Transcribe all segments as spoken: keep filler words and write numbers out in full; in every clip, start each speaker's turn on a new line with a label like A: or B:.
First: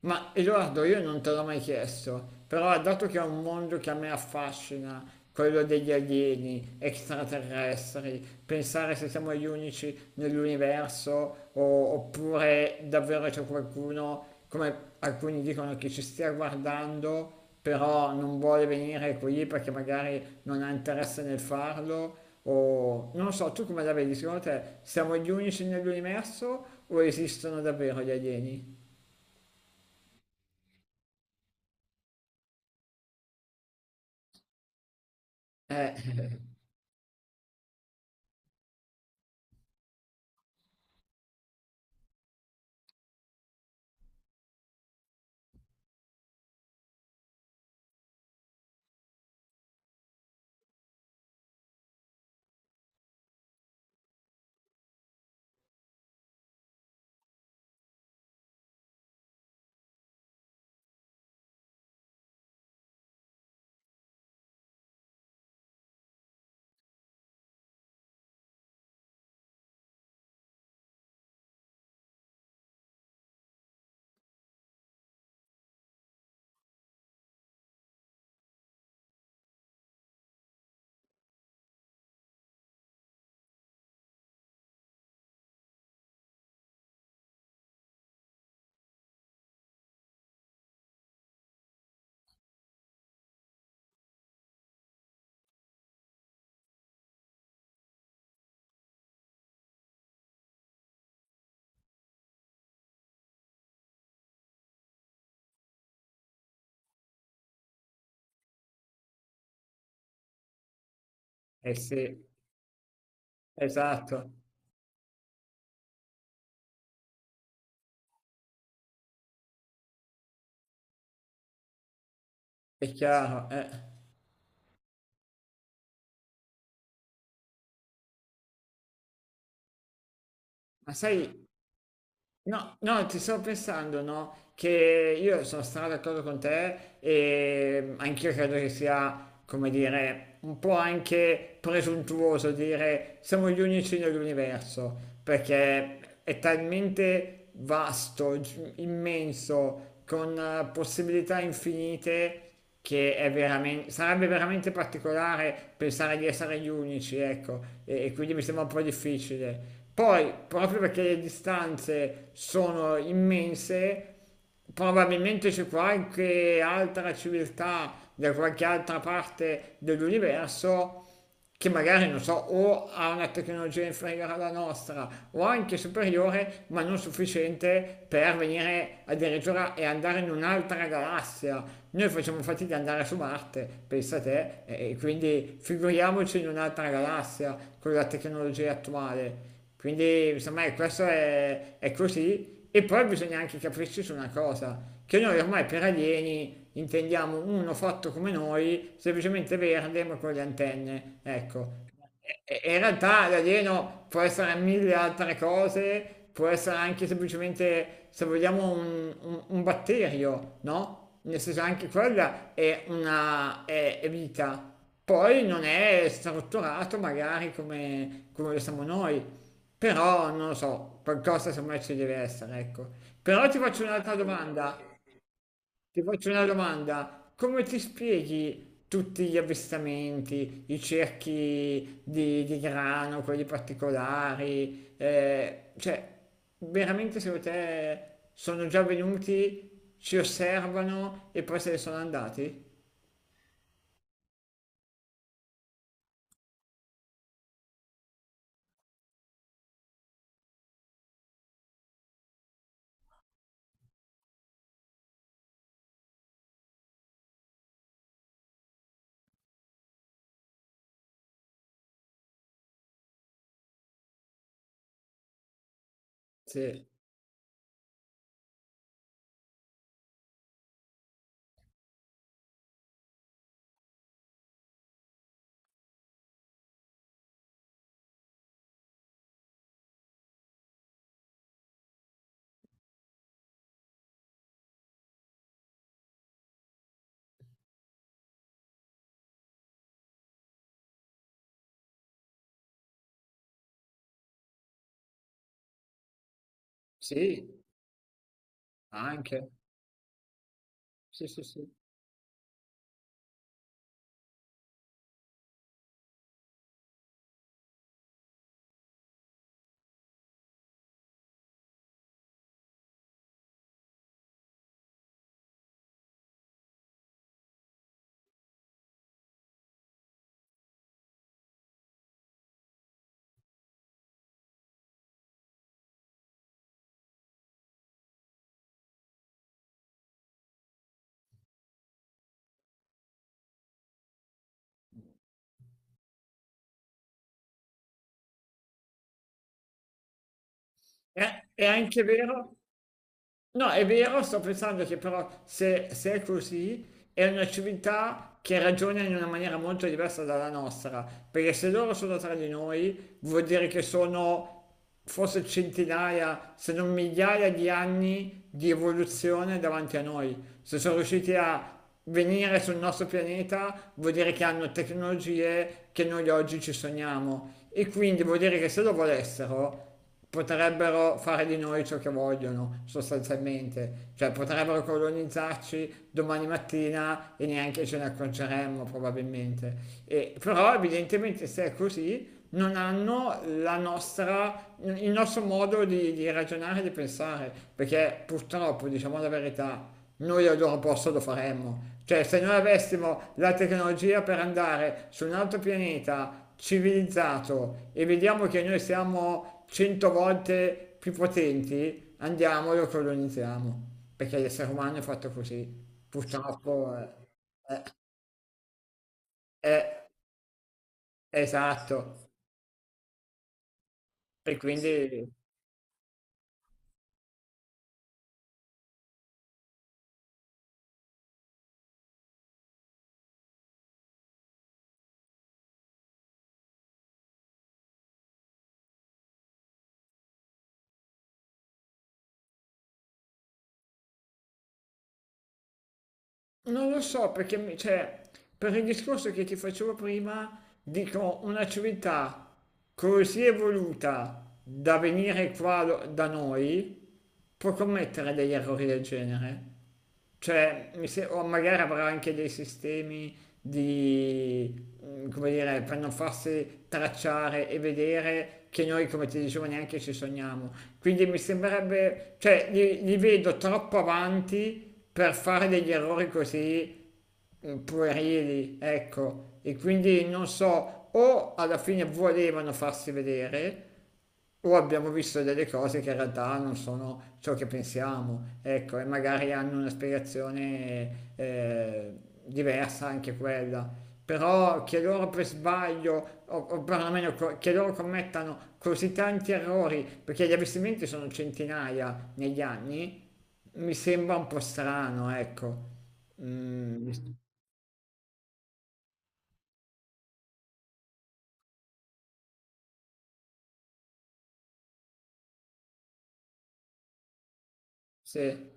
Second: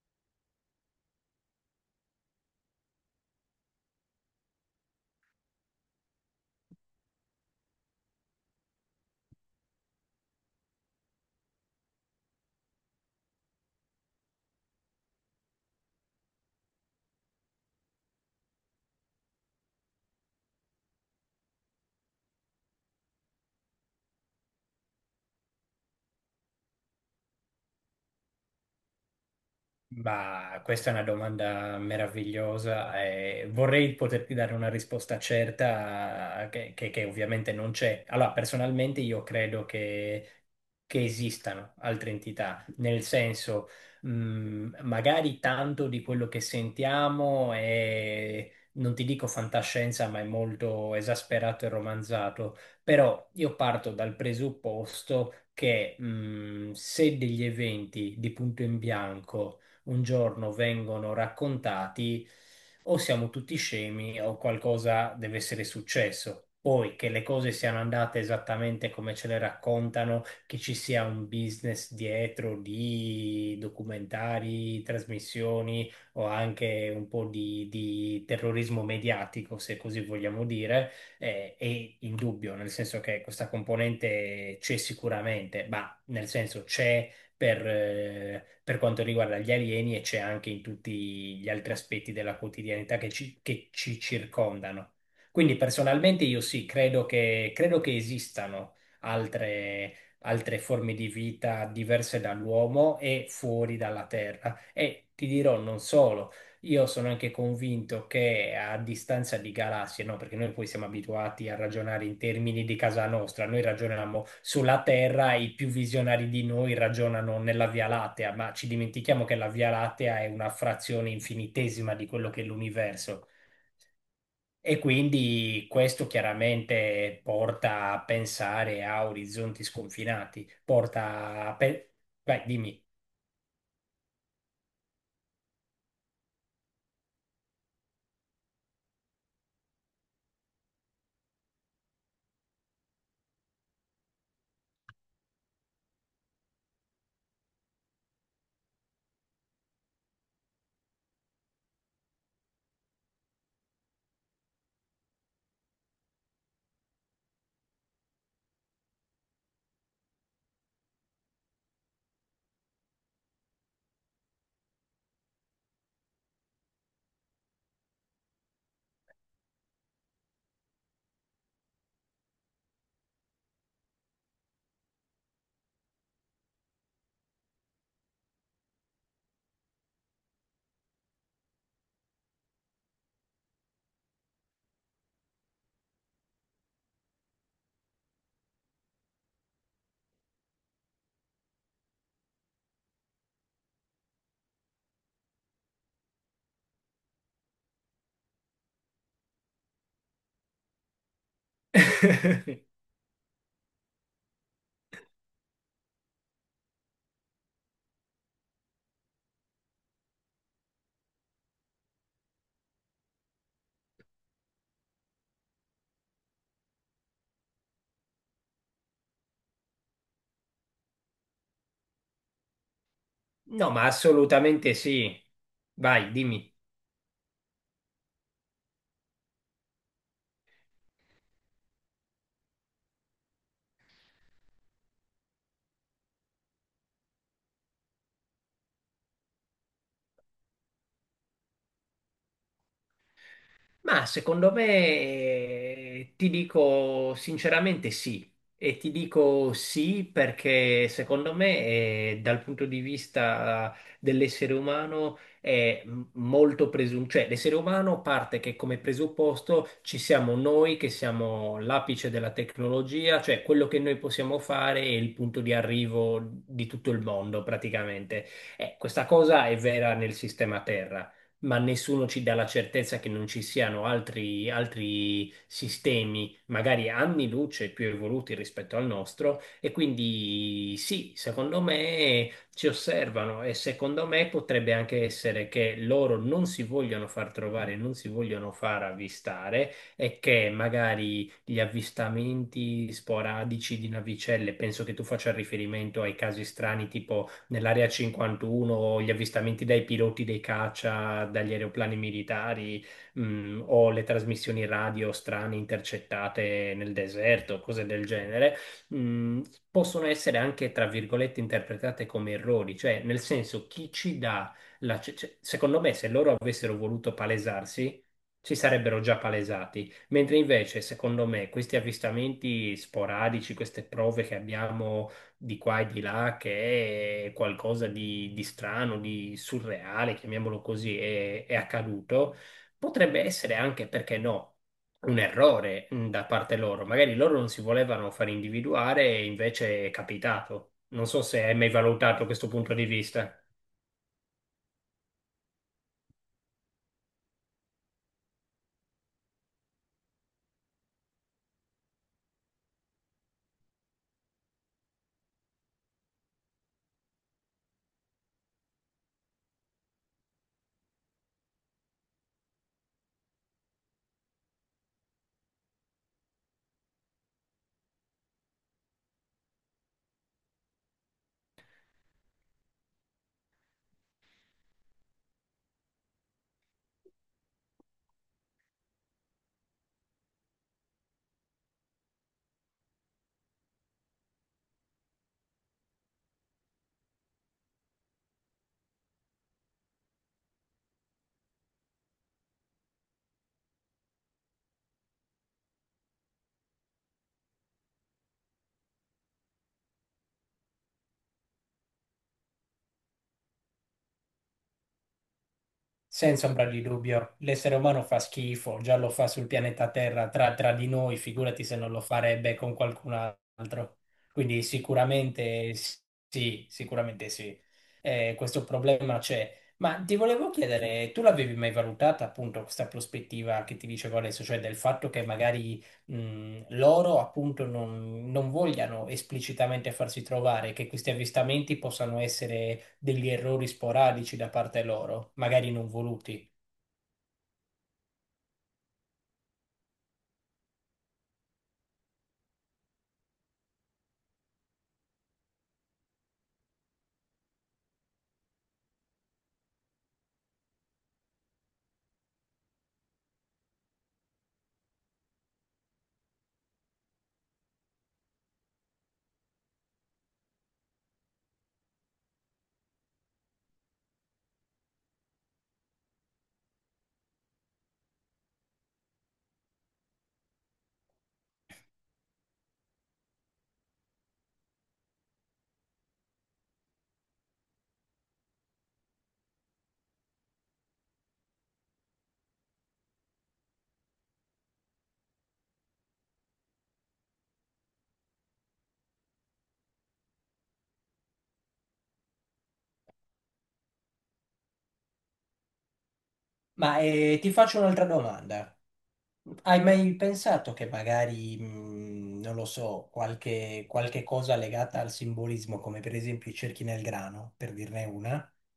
A: Ma Edoardo, io non te l'ho mai chiesto, però dato che è un mondo che a me affascina, quello degli alieni, extraterrestri, pensare se siamo gli unici nell'universo o- oppure davvero c'è qualcuno, come alcuni dicono, che ci stia guardando, però non vuole venire qui perché magari non ha interesse nel farlo, o non lo so, tu come la vedi? Secondo te siamo gli unici nell'universo o esistono davvero gli alieni?
B: Ma questa è una domanda meravigliosa e vorrei poterti dare una risposta
A: Eh,
B: certa che, che- che ovviamente non c'è. Allora, personalmente io credo che, che esistano altre entità, nel senso, mh, magari tanto di quello che sentiamo è, non ti dico fantascienza, ma è molto esasperato e romanzato, però io parto dal presupposto che mh, se degli eventi di punto in bianco un giorno vengono raccontati, o siamo tutti scemi o qualcosa deve essere successo. Poi che le cose siano andate esattamente come ce le raccontano, che ci sia un business dietro di documentari, trasmissioni o anche un po' di, di terrorismo mediatico, se così vogliamo dire, eh, è indubbio, nel senso che questa componente c'è sicuramente, ma nel senso c'è per, eh, per quanto riguarda gli alieni e c'è anche in tutti gli altri aspetti della quotidianità che ci, che ci circondano. Quindi personalmente io sì, credo che, credo che esistano altre, altre forme di vita diverse dall'uomo e fuori dalla Terra. E ti dirò non solo. Io sono anche convinto che a distanza di galassie, no, perché noi poi siamo abituati a
A: Eh
B: ragionare in
A: sì,
B: termini di casa nostra, noi ragioniamo
A: esatto,
B: sulla Terra, i più visionari di noi ragionano nella Via Lattea, ma ci dimentichiamo che la Via Lattea è una frazione infinitesima di quello che è
A: è
B: l'universo.
A: chiaro. eh.
B: E quindi questo chiaramente porta a pensare a orizzonti sconfinati,
A: Ma sai,
B: porta a pe- Vai,
A: no,
B: dimmi.
A: no, ti stavo pensando, no? Che io sono stato d'accordo con te e anch'io credo che sia, come dire, un po' anche presuntuoso dire siamo gli unici nell'universo, perché è talmente vasto, gi- immenso, con eh, possibilità infinite che è veramente, sarebbe veramente particolare pensare di essere gli unici, ecco, e, e quindi mi sembra un po' difficile. Poi, proprio perché le distanze sono immense, probabilmente c'è qualche altra civiltà da qualche altra parte dell'universo che magari, non so, o ha una tecnologia inferiore alla nostra o anche superiore, ma non sufficiente per venire addirittura e andare in un'altra galassia. Noi facciamo fatica ad andare su Marte, pensa te, e e quindi figuriamoci in un'altra galassia con la tecnologia attuale. Quindi, insomma, ecco, questo è, è così. E poi bisogna anche capirci su una cosa, che noi ormai per alieni intendiamo uno fatto come noi, semplicemente verde ma con le antenne, ecco. E- e in realtà l'alieno può essere mille altre cose, può essere anche semplicemente, se vogliamo, un, un- un batterio, no? Nel senso anche quella è una è- è vita. Poi non è strutturato magari come, come lo siamo noi, però non lo so, qualcosa semmai ci deve essere, ecco. Però ti
B: No,
A: faccio
B: ma
A: un'altra
B: assolutamente
A: domanda,
B: sì.
A: ti
B: Vai,
A: faccio una
B: dimmi.
A: domanda. Come ti spieghi tutti gli avvistamenti, i cerchi di, di grano, quelli particolari? Eh, cioè, veramente secondo te sono già venuti, ci osservano e poi se ne sono andati?
B: Ma secondo me, eh, ti dico sinceramente sì. E ti dico sì perché secondo me, eh, dal punto di vista dell'essere umano, è m- molto presunto. Cioè, l'essere umano parte che come presupposto ci siamo noi che siamo l'apice della tecnologia, cioè quello che noi possiamo fare è il punto di arrivo di
A: Sì,
B: tutto il mondo praticamente. Eh, questa cosa è vera nel sistema Terra, ma nessuno ci dà la certezza che non ci siano altri, altri sistemi, magari anni luce più evoluti rispetto al nostro, e quindi sì, secondo me ci osservano e secondo me potrebbe anche essere che loro non si vogliono far trovare, non si vogliono far avvistare e che magari gli avvistamenti sporadici di navicelle, penso che tu faccia riferimento ai casi strani tipo
A: sì,
B: nell'area cinquantuno, gli
A: anche.
B: avvistamenti dai piloti dei caccia,
A: Sì, sì,
B: dagli
A: sì.
B: aeroplani militari, mh, o le trasmissioni radio strane intercettate nel deserto, cose del genere, mh, possono essere anche, tra virgolette, interpretate come errori, cioè nel senso chi ci dà la... cioè- cioè, secondo me se loro avessero voluto palesarsi, si sarebbero già palesati. Mentre invece, secondo me, questi avvistamenti sporadici, queste prove che abbiamo di qua e di là che è qualcosa di, di strano, di surreale, chiamiamolo così, è, è accaduto, potrebbe essere anche, perché no, un errore mh, da parte loro. Magari loro non si volevano far individuare e invece è capitato. Non so se
A: È,
B: hai
A: è
B: mai
A: anche
B: valutato questo
A: vero?
B: punto di vista.
A: No, è vero, sto pensando che però se, se è così, è una civiltà che ragiona in una maniera molto diversa dalla nostra, perché se loro sono tra di noi, vuol dire che sono forse centinaia, se non migliaia di anni di evoluzione davanti a noi. Se sono riusciti a venire sul nostro pianeta, vuol dire che hanno tecnologie che noi oggi ci sogniamo. E quindi vuol dire che se lo volessero, potrebbero fare di noi ciò che vogliono, sostanzialmente, cioè potrebbero colonizzarci domani mattina e neanche ce ne accorgeremmo probabilmente. E- però evidentemente se è così non hanno la nostra, il nostro modo di, di ragionare e di pensare, perché purtroppo, diciamo la verità, noi al loro posto lo faremmo. Cioè, se noi avessimo la tecnologia per andare su un altro pianeta civilizzato e vediamo che noi siamo cento volte più potenti, andiamo e lo colonizziamo. Perché l'essere umano è fatto così.
B: Senza ombra di
A: Purtroppo eh,
B: dubbio, l'essere umano fa schifo, già lo fa sul pianeta
A: è
B: Terra tra, tra di noi, figurati se non lo
A: esatto.
B: farebbe con qualcun altro.
A: E
B: Quindi
A: quindi
B: sicuramente sì, sicuramente sì. Eh, questo problema c'è. Ma ti volevo chiedere, tu l'avevi mai valutata appunto questa prospettiva che ti dicevo adesso, cioè del fatto che magari mh, loro appunto non, non vogliano esplicitamente farsi trovare, che questi avvistamenti possano essere degli errori sporadici da parte loro, magari non voluti.
A: non lo so perché, mi- cioè, per il discorso che ti facevo prima, dico una civiltà così evoluta da venire qua lo- da noi può commettere degli errori del genere. Cioè, mi se- o magari avrà anche dei sistemi di, mm, come dire, per non farsi tracciare e vedere che noi, come ti dicevo, neanche ci sogniamo. Quindi mi sembrerebbe, cioè, li, li vedo troppo avanti per fare degli errori così eh, puerili, ecco, e quindi non so, o alla fine volevano farsi vedere, o abbiamo visto delle cose che in realtà non sono ciò che pensiamo, ecco, e magari hanno una spiegazione eh, diversa anche quella. Però che loro per sbaglio, o, o perlomeno co- che loro commettano così tanti errori, perché gli avvistamenti sono centinaia negli anni, mi sembra un po' strano, ecco.
B: Ma
A: Mm,
B: eh, ti faccio un'altra domanda. Hai mai pensato che magari, mh, non lo so, qualche, qualche cosa legata al simbolismo, come per esempio i cerchi nel grano, per dirne una?
A: sì,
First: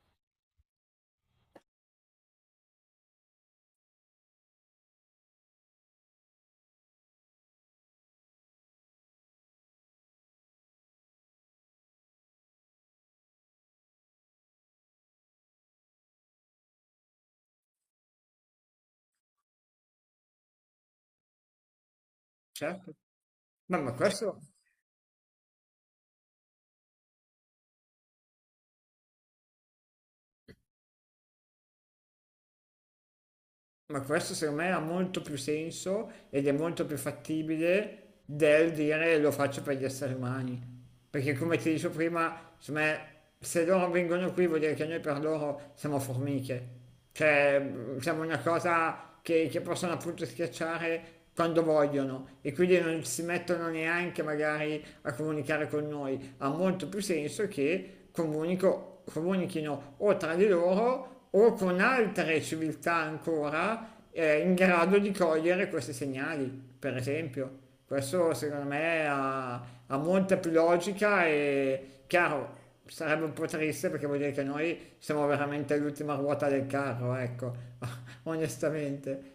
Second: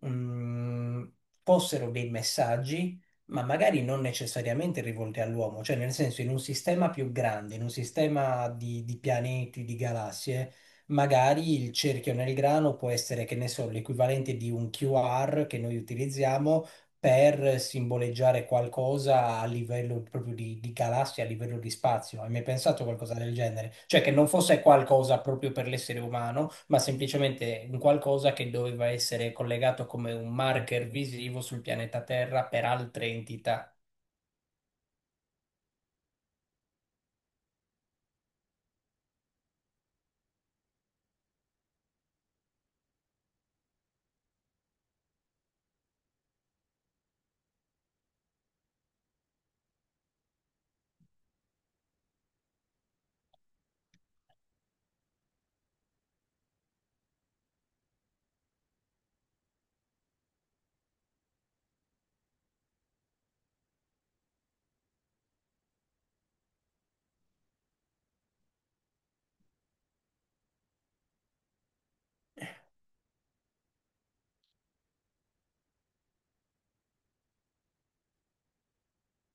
B: mh, Fossero dei messaggi, ma magari non necessariamente rivolti all'uomo, cioè nel senso in un sistema più grande, in un sistema di, di pianeti, di galassie, magari il cerchio nel grano può essere, che ne so, l'equivalente di un Q R che noi utilizziamo per simboleggiare qualcosa a livello proprio di, di galassia, a livello di spazio. Hai mai pensato a
A: certo.
B: qualcosa del genere?
A: No, ma
B: Cioè che non
A: questo,
B: fosse qualcosa proprio per l'essere umano, ma semplicemente un qualcosa che doveva essere collegato come un marker visivo sul pianeta Terra per altre entità.
A: ma questo secondo me ha molto più senso ed è molto più fattibile del dire lo faccio per gli esseri umani. Perché come ti dicevo prima, secondo me, se loro vengono qui vuol dire che noi per loro siamo formiche. Cioè, mh, siamo una cosa che, che possono appunto schiacciare quando vogliono e quindi non si mettono neanche magari a comunicare con noi. Ha molto più senso che comunico, comunichino o tra di loro o con altre civiltà ancora eh, in grado di cogliere questi segnali, per esempio. Questo secondo me ha, ha molta più logica e chiaro, sarebbe un po' triste perché vuol dire che noi siamo veramente all'ultima ruota del carro, ecco, onestamente.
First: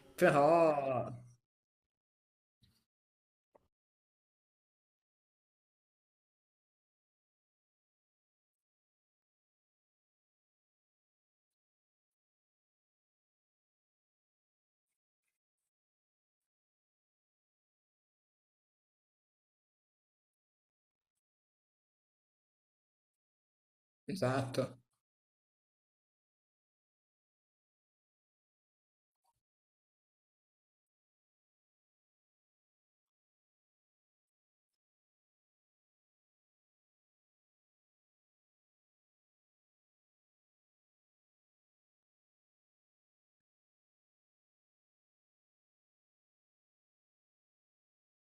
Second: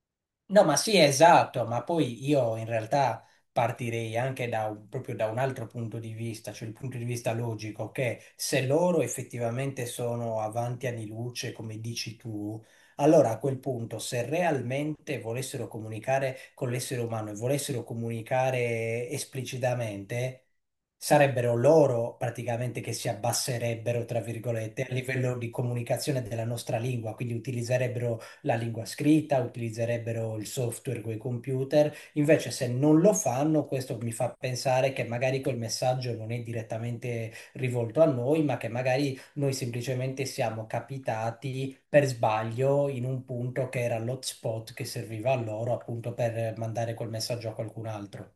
B: No, ma sì,
A: Però,
B: esatto, ma poi io in realtà partirei anche da un- proprio da un altro punto di vista, cioè il punto di vista logico, che se loro effettivamente sono avanti anni luce, come dici tu, allora a quel punto, se realmente volessero comunicare con l'essere umano e volessero comunicare esplicitamente, sarebbero loro praticamente che si abbasserebbero, tra
A: esatto.
B: virgolette, a livello di comunicazione della nostra lingua, quindi utilizzerebbero la lingua scritta, utilizzerebbero il software con i computer. Invece, se non lo fanno, questo mi fa pensare che magari quel messaggio non è direttamente rivolto a noi, ma che magari noi semplicemente siamo capitati per sbaglio in un punto che era l'hotspot che serviva a loro appunto per mandare quel messaggio a qualcun altro.